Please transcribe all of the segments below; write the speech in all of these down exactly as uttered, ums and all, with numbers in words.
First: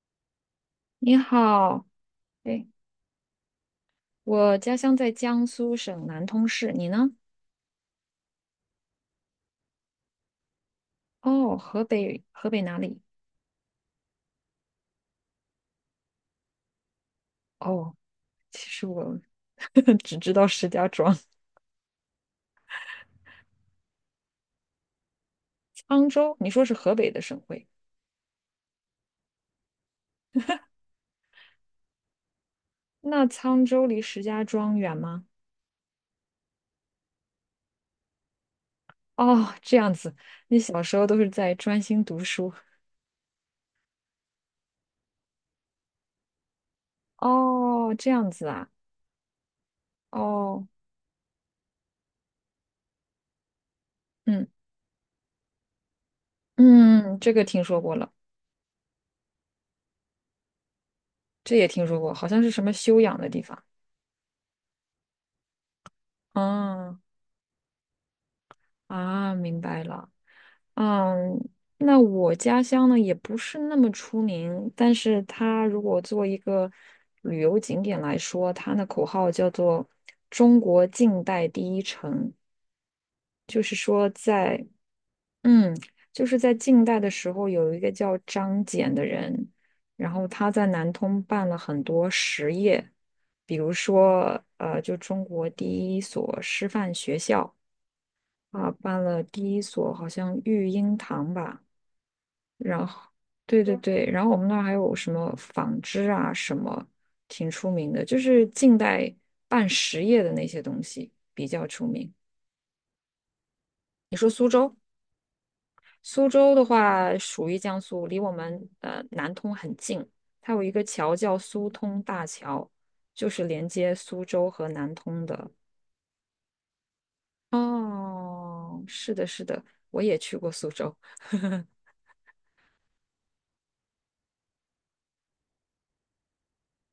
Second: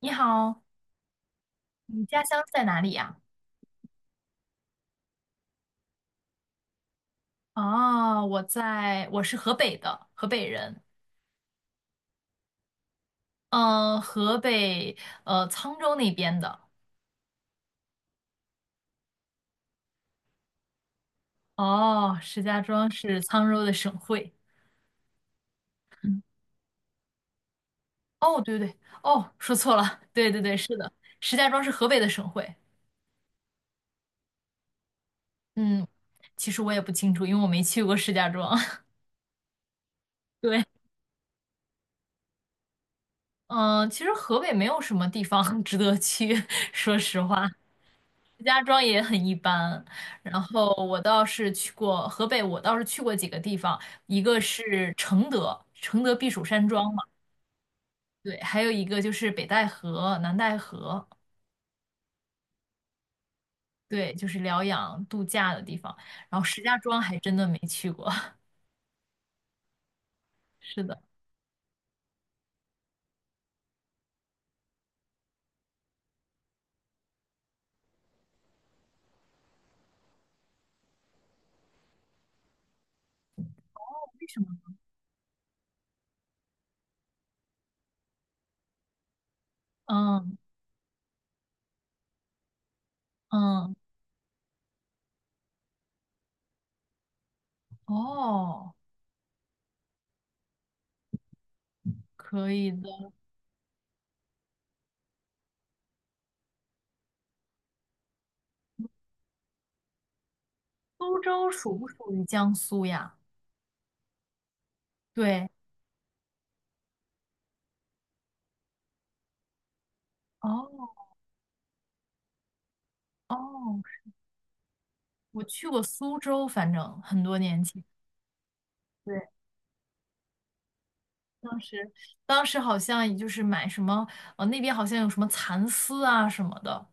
你好，你好。你家乡在哎，哪里呀？我家乡在江苏省南通市，你呢？哦，我在，我是河北的，河北人。哦，河北，河北哪里？嗯、河北呃沧州那边的。哦，其实我 只知道石家庄、哦，石家庄是沧州的省会。沧州。你说是河北的省会，哦，对对对，哦，说错了，对对对，是的，石家庄是河北的省会。那沧州离石家庄远吗？嗯，其实我也不清楚，因为我没去过石家庄。哦，这样子，你对，小时候都是在专心读书。嗯、其实河北没有什么地方 值得去，说实话。哦，这样石子家啊。庄也很一般，然哦，后我倒是去过河北，我倒是去过几个地方，一个嗯是承德，承德避暑山庄嘛，嗯，这个听说过了，对，还有一个就是北戴河、南戴河，这也听说过，好像是什么修养的地方。对，就是疗养度假的地方。然后石家嗯庄还真的没去过，啊，明白了。是的，嗯，那我家乡呢也不是那么出名，但是它如果做一个旅游景点来说，它的口号叫做“中国近代第一城”，就是说为什么？在嗯，就是在近代的时候，有一个叫张謇的人，然后嗯他在南通办了很多实业，比如嗯，说呃，就中国第一所师范学校啊，哦，办了第一所好像育婴堂吧。可以然后，的。对对对，然后我们那儿还有什么纺织啊，什么挺出名的，就是近代办实业的那些东西苏比州较属出不属名。于江苏呀？你说苏州，对，苏州的话属于江苏，离我们呃南通很近，它有哦一个桥叫苏通大桥，就是连哦，接苏州和南通我的。去过苏州，反正很多年前。哦，是的，对。是的，我也去过苏州。当 时当时好像也就是买什么，呃，那边好像有什么蚕丝啊什么的，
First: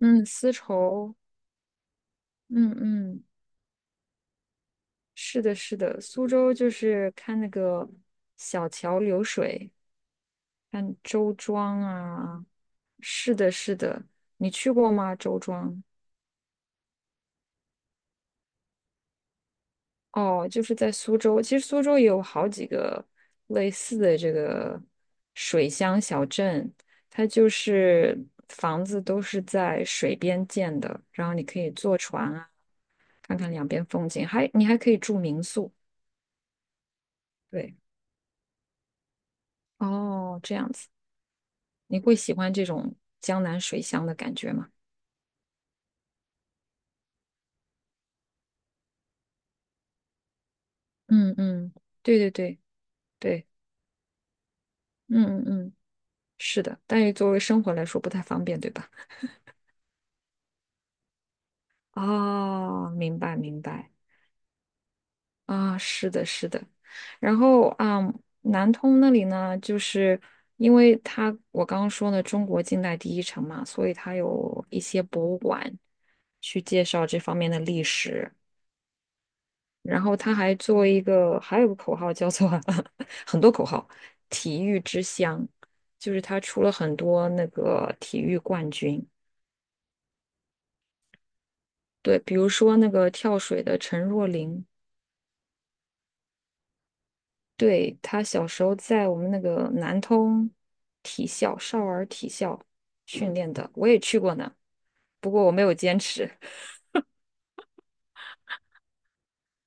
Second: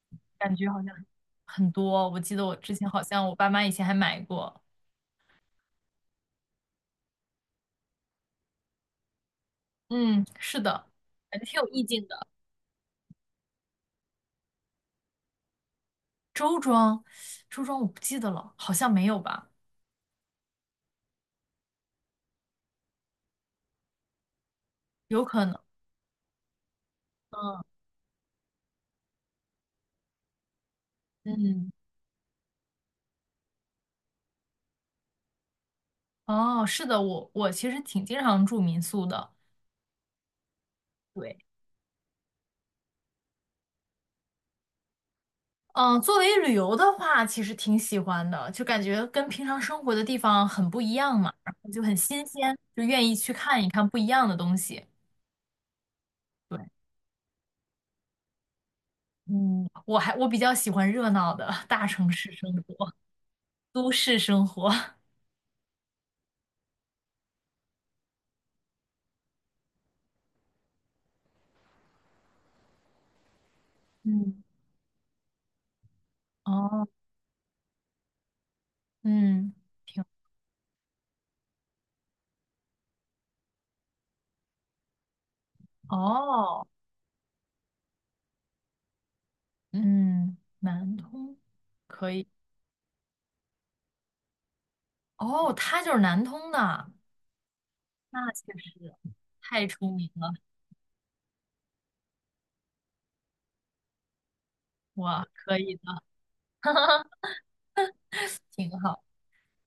嗯，丝感觉好像绸，很多。我记得我嗯之前好嗯。像我爸妈以前还买过，是的，是的，苏州就是看那个小桥流水，嗯，是的，看周感觉挺有庄意境的。啊。是的，是的，你去过吗？周庄？周庄，周庄我不记得了，好像没有吧，哦，就是在苏州。其实苏州也有好几个类似的这个有可能，水乡小镇，它就嗯是房子都是在水边建的，然后你可嗯，以坐船啊，看看两边风景，还你还可以住民宿。哦，是的，我我其对，实挺经常住民宿的，哦，这样子。对，你会喜欢这种江南水乡的感觉吗？嗯，作为旅游的话，其实挺喜欢的，就感觉跟平常生活的地方很不一样嘛，嗯然后嗯，就很对新对鲜，对就愿意去对，看一看不一样的东西。嗯嗯嗯，是对，的，但是作为生活来说不太方便，对吧？嗯，我还我比较喜欢热闹的大城市生哦，活，明白明都白市生活。啊，是的，是的。然后啊，南通那里呢，就是因为它我刚刚说呢，中国近代第一城嘛，所以它嗯，有一些博物馆去介哦，绍这方面的历史，嗯，然挺，后他还做一个，还有个口号叫做 很多口号，体育之乡，就是他出哦，了很多那个体育冠军。嗯，南通可对，以，比如说那个跳水的陈若琳，哦，他就是南通的，对，他那小确时候实在我们那太个出南名了，通体校少儿体校训练的，我也去过呢，哇，不过我可没有以坚的，持。挺好。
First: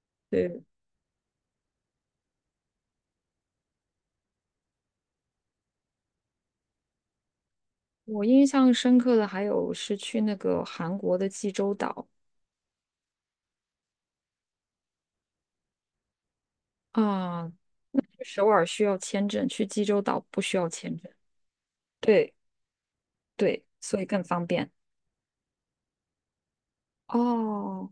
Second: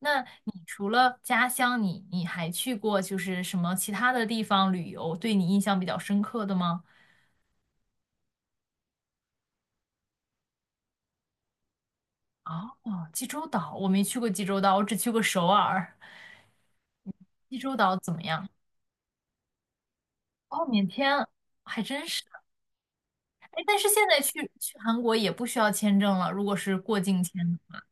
那你对，除了家乡，你你还去过就是什么其他的地方旅游，对你印象比较深刻的吗？我印象深刻的还有是去那个韩国的济州岛哦，济州岛，我没去过济州岛，我只去过首尔。啊，济州岛怎么去首样？尔需要签证，去济州岛不需哦，要免签证。签，还真是。对哎，对，但是所以现在更去方便。去韩国也不需要签证了，如果是过境签，哦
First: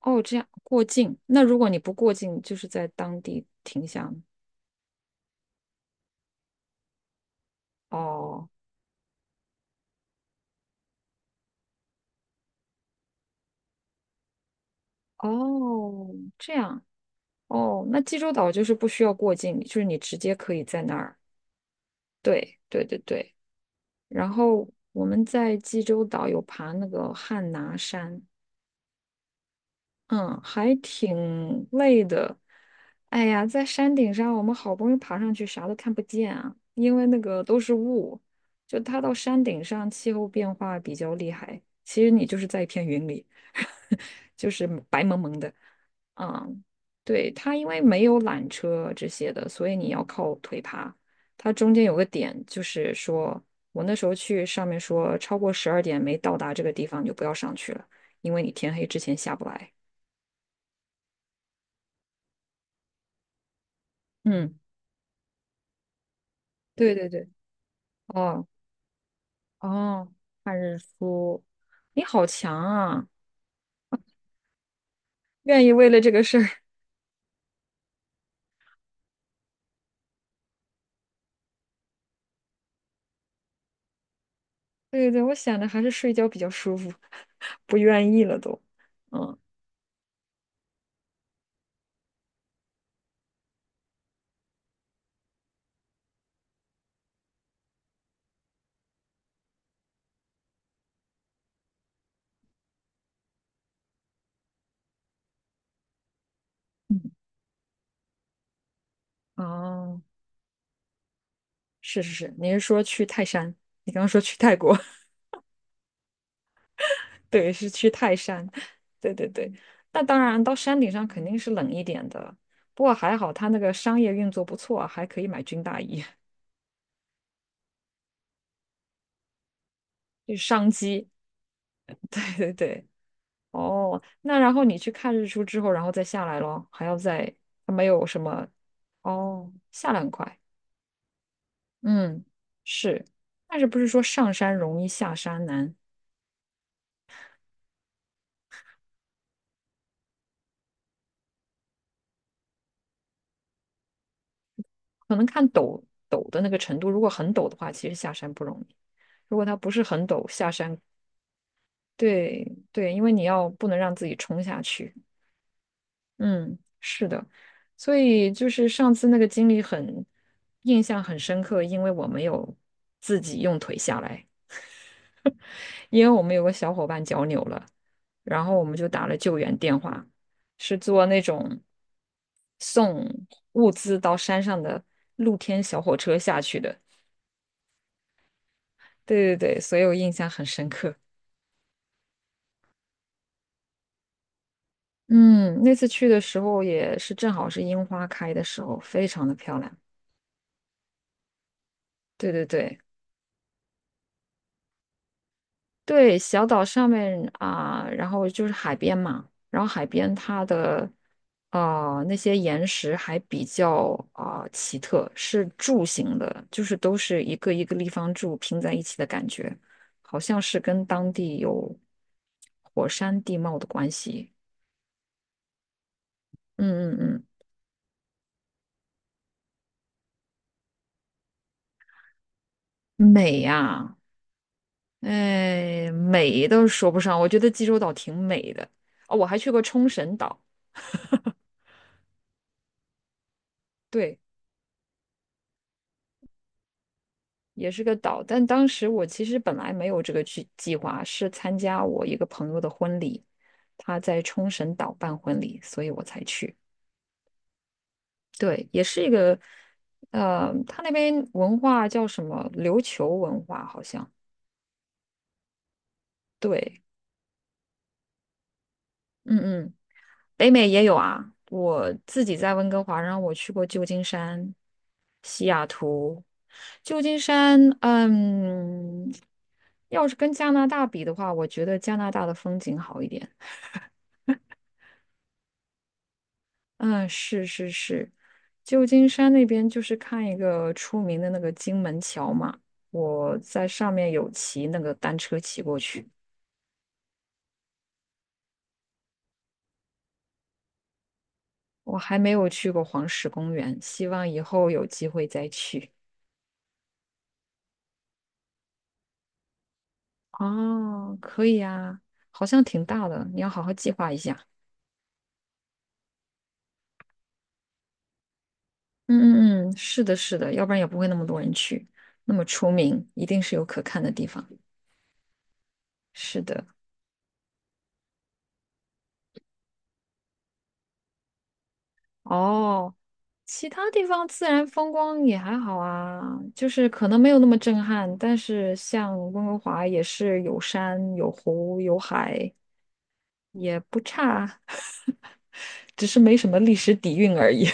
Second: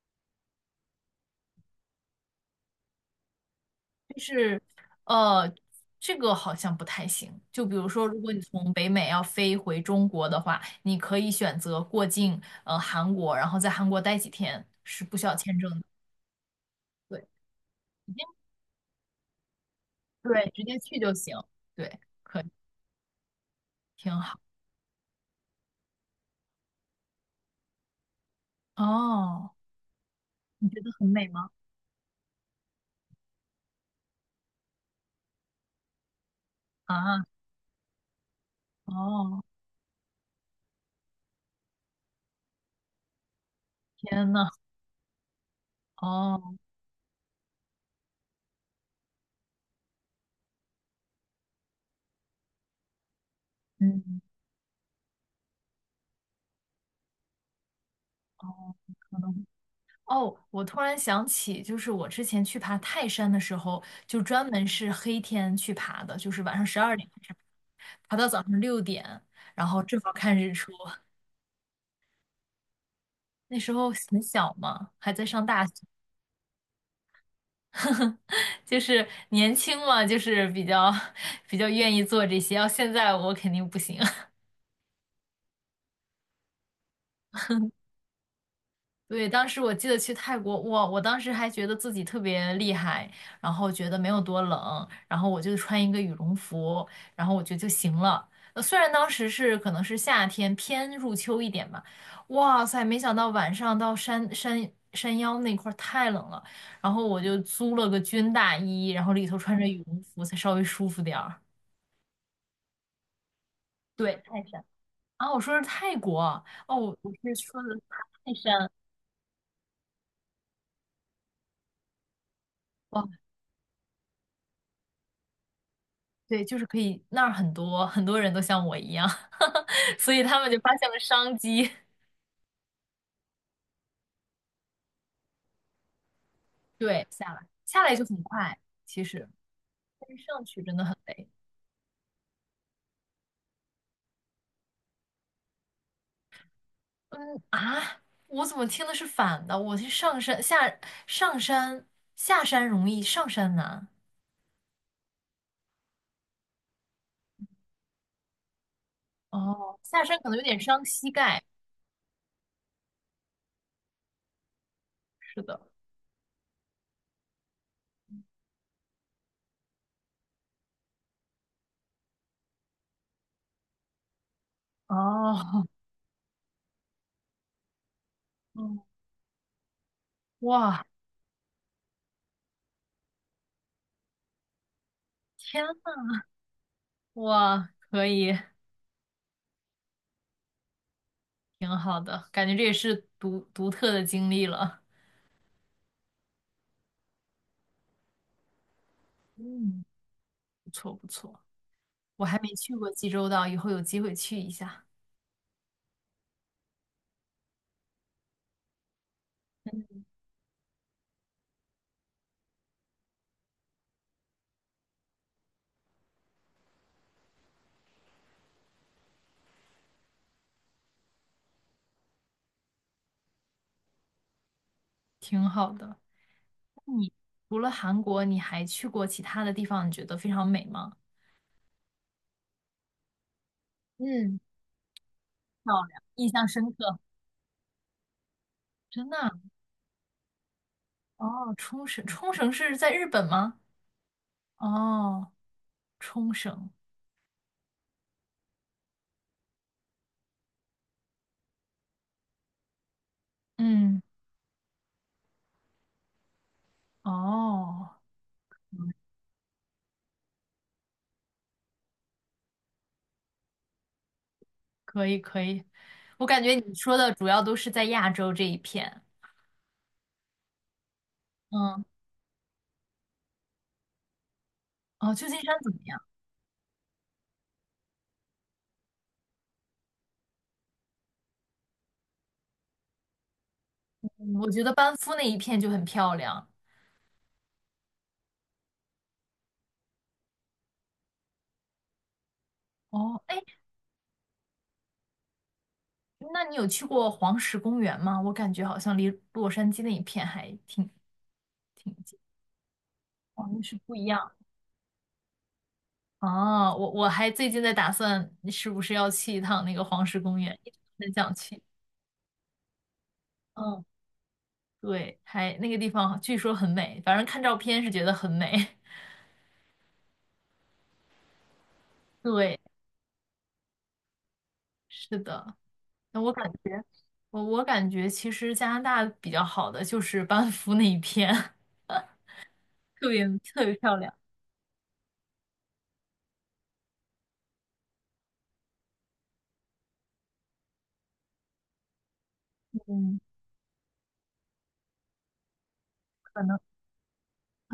哦，这样过境。那如果你不过境，就是在当地停下吗？是，呃，这个好像不太行。就比如说，如果你哦从北美要飞回中国的话，你可以选择过境，呃，韩国，然后在韩国待几天，是不需要签证的。哦，这样对，哦，那直济接州岛就是不需要过境，就是你直接对可直以接在那去就儿。行，对，可以，对对对对。挺然好。后我们在济州岛有爬那个汉拿山，哦，嗯，你还觉得很美吗？挺累的。哎呀，在山顶上，我们好不容易爬上去，啥都看不见啊，因为那啊，个都是雾。就它到山哦，顶上，气候变化比较厉害。其实你就是在一片云里，天 呐，就是白蒙蒙的。哦，嗯，对，它因为没有缆车这些的，所以你要靠腿爬。它中间有个点，就是说我那时候嗯，去上面说，超过十二点没到达这个地方，你就不要上去了，因为你天哦，黑之前可下不能。来。哦，我突然想起，就是我之前去爬泰山的时候，就专嗯，门是黑天去爬的，就是晚上十对二点对开对，始爬爬到早哦上六点，然后正哦，好看日看出。日出，你好强啊！那时候很小嘛，还在上大愿意学，为了这个事儿，就是年轻嘛，就是比较 比较愿意做这些。要现在我肯定不行。对对对，我想着还是睡觉比较舒服，不愿意了都。对，嗯当时我记得去泰国，哇，我当时还觉得自己特别厉害，然后觉得没有多冷，然后我就穿一个羽绒服，然后我觉得就行了。呃虽然当时是可能是夏天偏入秋一点吧，哇塞，没想到晚上到山山山腰那块儿太冷了，然后嗯，我就租了个军大衣，然后里头穿着羽绒哦，服才稍微舒服点儿。是是是，你是说去泰山？你刚刚对，说去太泰晒了国，啊，我说是泰国啊哦，我我 是对，说的是去泰泰山，山对对对。那当然，到山顶上肯定是冷一点的，不过哇，还好他那个商业运作不错，还可以买军大衣，对，就是可以，那儿很多很多人都像我一样，所以 就是他们就商发现了机。商机，对对对。哦，那然后你去看日出之后，然后再下来咯，还要对，下再，来它下没来就有什很么，快，其实哦，下来但很是快，上去真的很累。嗯，是，但是不是说上山容易下山难？嗯啊，我怎么听的是反的？我是上山下上山下山容易，上山难。可能看陡陡的那个程度，如果很陡的话，其实下山不容易；如果它不哦，是下很山陡，可能有下点山，伤膝盖，对对，因为你要不能让自己冲下去，是的。嗯，是的，所以就是上次那个经历很印象很深刻，因为我没有自己用腿下来。哦，因为我们有个小伙伴脚扭了，然后我们嗯，就打了救援电话，是哇，坐那种送物资到山上的露天天小火呐，车下去的。哇，可以。对对对，所以我印象很深刻。挺好的，感觉这也是独独特的经历了。嗯，那次去的时候也是正好是樱花开的时候，非常的漂亮。嗯，不错不错，我对还对没去对。过济州岛，以后有机会去一下。对，小岛上面啊、然后就是海边嘛，然后海嗯，边它的呃那些岩石还比较啊、奇特，是柱形的，就是都是一个一个立方柱拼在一起的感觉，好像是跟当地有火山地貌的关系。挺好的。那嗯你嗯除了韩国，你还去过其他的地方？你觉得非常美吗？嗯，美呀、嗯，漂哎，亮，印象美都深说刻。不上，我觉得济州岛挺美的。真哦，的我啊还去过冲绳岛，哦，冲绳，冲绳是在日本吗？对，哦，冲绳。也是个岛。但当时我其实本来没有这个计计划，是参加我一个朋友的婚礼，他嗯，在冲绳岛办婚礼，所以我才去。哦，对，也是一个，呃，他那边文化叫什么？琉球文化好像。可以可以。我感觉你对，说的主要都是在亚洲这一片。嗯嗯，北美也有啊。嗯，我自己在温哥华，然后我去过旧金山、哦，旧金西山雅怎么样？图。旧金山，嗯，要是跟加拿大比的话，我觉得加拿大的风景好一点。嗯我觉得班夫那一片就很漂亮。嗯，是是是，旧金山那边就是看一个出名的那个金门桥嘛，哦，我哎，在上面有骑那个单车骑过去，那你有去过黄石公园吗？我感觉好像离洛杉矶那一片还挺挺我近，还没有去过黄石哦，公那是园，不一希望样。以后有机会再去。哦，我我还最近在打算是不是要去一趟那个黄石公园，一直很哦，想可去。以啊，好像挺大的，你要好好嗯，计划一下。对，还那个地方据说很美，反正看照片是觉得很美。嗯嗯嗯，是的，是的，要不然也不会那么多人去，那么对，出名，一定是有可看的地方。是的，那我是感的，觉我我感觉其实加拿大比较好的就是班夫那一片。哦。特别特其别他漂地亮。方自然风光也还好啊，就是可能没有那么震撼，但是像温哥华也是有山有湖有海，嗯，也不差，只是没可什能么历史底蕴而已。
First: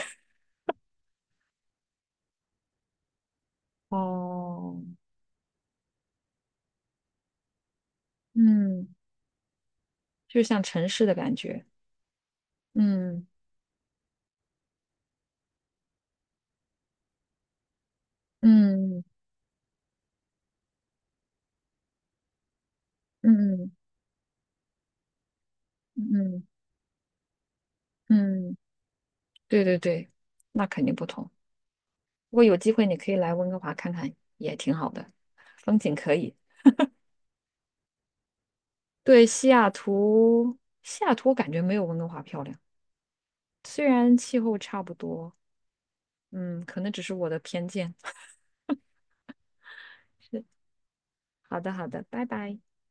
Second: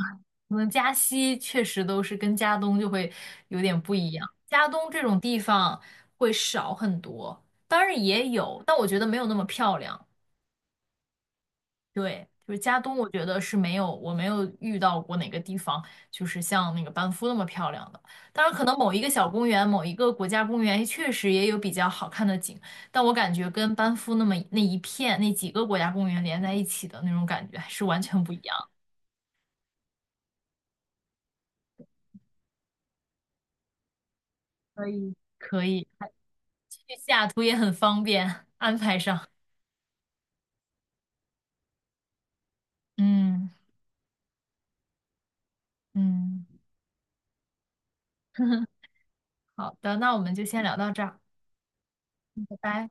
可能加西确实都是跟加东就会有点 不哦，一样，加东这种地方会少很多，当然也有，但我嗯，觉得没有那么漂亮。就像城市的感觉，对，就是加东，我觉嗯得是没有，我没有遇到过哪个地方就是像那个班夫那么漂亮的。当然，可能某一嗯个小公园、某一个国家公园确实也有比较好看的景，但我感觉嗯跟班夫那么那一片那几个国家公园连嗯在一起的那种感觉还是完全不一样。嗯，对对对，那肯定不同。如果有机会，你可以来温哥华看看，也挺可好的，以，可风以，景可以。去西雅图也很方便，安排对，上。西雅图，西雅图我感觉没有温哥华漂亮，嗯虽然气候差不多，嗯，嗯，可能只是我的偏见。好的，那我们就 先聊到这儿，好的，好的，拜拜拜。拜。